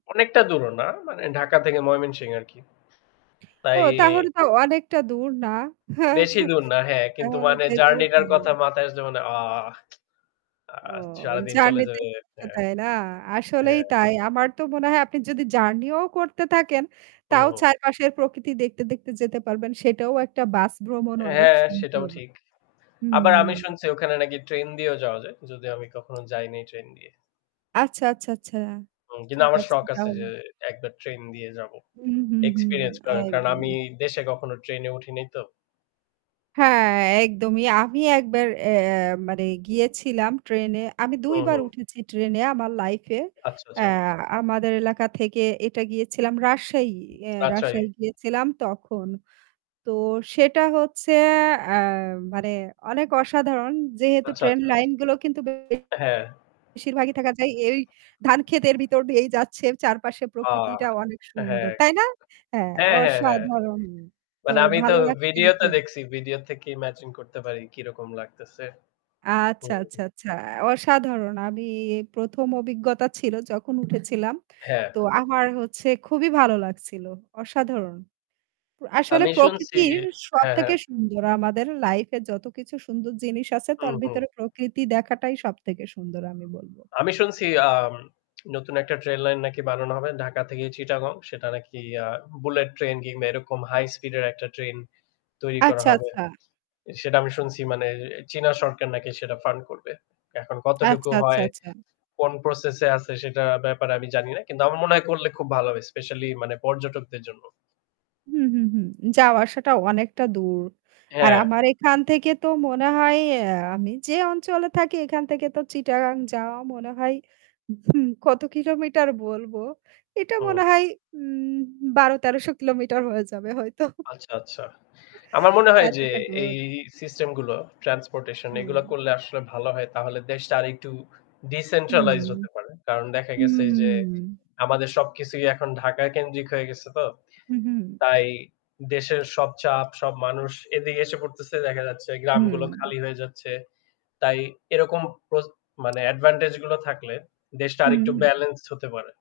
অনেকটা দূর না মানে ঢাকা থেকে ময়মনসিং আরকি। ও তাই তাহলে তো অনেকটা দূর না। বেশি দূর না। হ্যাঁ কিন্তু তাহলে মানে যেতেও জার্নি টার পারেন। কথা মাথায় আসলে মানে আ ও সারাদিন চলে জার্নি তে যাবে। [unintelligible] হ্যাঁ। তাই না? আসলেই হ্যাঁ। তাই। আমার তো মনে হয় আপনি যদি জার্নি ও করতে থাকেন হুম, তাও হুম। চারপাশের প্রকৃতি দেখতে, দেখতে যেতে পারবেন। সেটাও একটা বাস ভ্রমণ অনেক হ্যাঁ, সেটাও সুন্দর। ঠিক। আবার আমি হুম। শুনছি ওখানে নাকি ট্রেন দিয়েও যাওয়া যায়। যদিও আমি কখনো যাইনি ট্রেন দিয়ে। আচ্ছা, আচ্ছা, আচ্ছা। কিন্তু ঠিক আমার আছে শখ আছে তাহলে। যে একবার ট্রেন দিয়ে যাবো। হুম, হুম, হুম, এক্সপেরিয়েন্স কারণ কারণ আমি একদমই। দেশে কখনো ট্রেন উঠি নাই তো। হ্যাঁ, একদমই। আমি একবার অ্যা মানে গিয়েছিলাম ট্রেনে। আমি ২ হুম, বার হুম। উঠেছি ট্রেন এ আমার আমার লাইফ এ। আচ্ছা, অ্যা আচ্ছা। আমাদের এলাকা থেকে এটা গিয়েছিলাম রাজশাহী। অ্যা রাজশাহী। রাজশাহী গিয়েছিলাম তখন। তো সেটা হচ্ছে অ্যা মানে অনেক অসাধারণ যেহেতু আচ্ছা ট্রেন আচ্ছা। লাইন গুলো কিন্তু বেশির অ্যা হ্যাঁ। বেশির ভাগই থাকা যায় এই ধান ক্ষেতের ভিতর দিয়েই যাচ্ছে চারপাশে অ প্রকৃতিটা অনেক সুন্দর। হ্যাঁ। তাই না? হ্যাঁ হ্যাঁ, হ্যাঁ, হ্যাঁ। অসাধারণ। তো মানে আমি তো ভালো লাগছে ছিল ভিডিও তে খুব। দেখছি। ভিডিও থেকে ইমাজিন করতে পারি কিরকম লাগতেছে। আচ্ছা, আচ্ছা, হুম। আচ্ছা। অসাধারণ। আমি ১ম অভিজ্ঞতা ছিল যখন উঠেছিলাম। হ্যাঁ। তো আমার হচ্ছে খুবই ভালো লাগছিল। অসাধারণ। আসলে আমি শুনছি প্রকৃতির হ্যাঁ, সবথেকে হ্যাঁ। সুন্দর আমাদের আমার লাইফ এ যতকিছু সুন্দর জিনিস আছে হুম, তার হুম। ভিতরে প্রকৃতি দেখাটাই সবথেকে সুন্দর আমি বলব। আমি শুনছি আম নতুন একটা ট্রেন লাইন নাকি বানানো হবে। ঢাকা থেকে চিটাগং সেটা নাকি অ্যা বুলেট ট্রেন কিংবা এরকম হাই স্পিড এর একটা ট্রেন তৈরি করা আচ্ছা, হবে। আচ্ছা। সেটা আমি শুনছি মানে চীনা সরকার নাকি সেটা ফান্ড করবে। এখন কতটুকু আচ্ছা, আচ্ছা, হয় আচ্ছা। কোন প্রসেস এ আছে সেটার ব্যাপারে আমি জানি না। কিন্তু আমার মনে হয় করলে খুব ভালো হবে স্পেশালী মানে পর্যটকদের জন্য। হু, হু, হু, যাওয়া আসাটা অনেকটা দূর। আর হ্যাঁ। আমার এখান থেকে তো মনে হয় অ্যা আমি যে অঞ্চলে থাকি এখান থেকে তো চিটাগাং যাওয়া মনে হয় হু কত কিলোমিটার বলবো। এটা হুম। মনে হয় উম ১২-১৩০০ কিলোমিটার হয়ে যাবে হয়তো। আচ্ছা, আচ্ছা। আমার মনে হয় যে এতটা এই দূর। সিস্টেম গুলো ট্রান্সপোর্টেশন এগুলা হুম। করলে আসলে ভালো হয় তাহলে দেশটা আরেকটু হুম, ডিসেন্ট্রালাইজড হতে পারে। কারণ দেখা গেছে যে হুম। আমাদের সবকিছুই এখন ঢাকা কেন্দ্রিক হয়ে গেছে তো। হু, হু। তাই দেশের সব চাপ সব মানুষ এদিকে এসে পড়তেছে দেখা যাচ্ছে গ্রামগুলো হুম। খালি হয়ে যাচ্ছে। তাই এরকম প্রস মানে অ্যাডভান্টেজ গুলো থাকলে দেশটা হুম, আরেকটু হু। ব্যালেন্সড হতে পারে।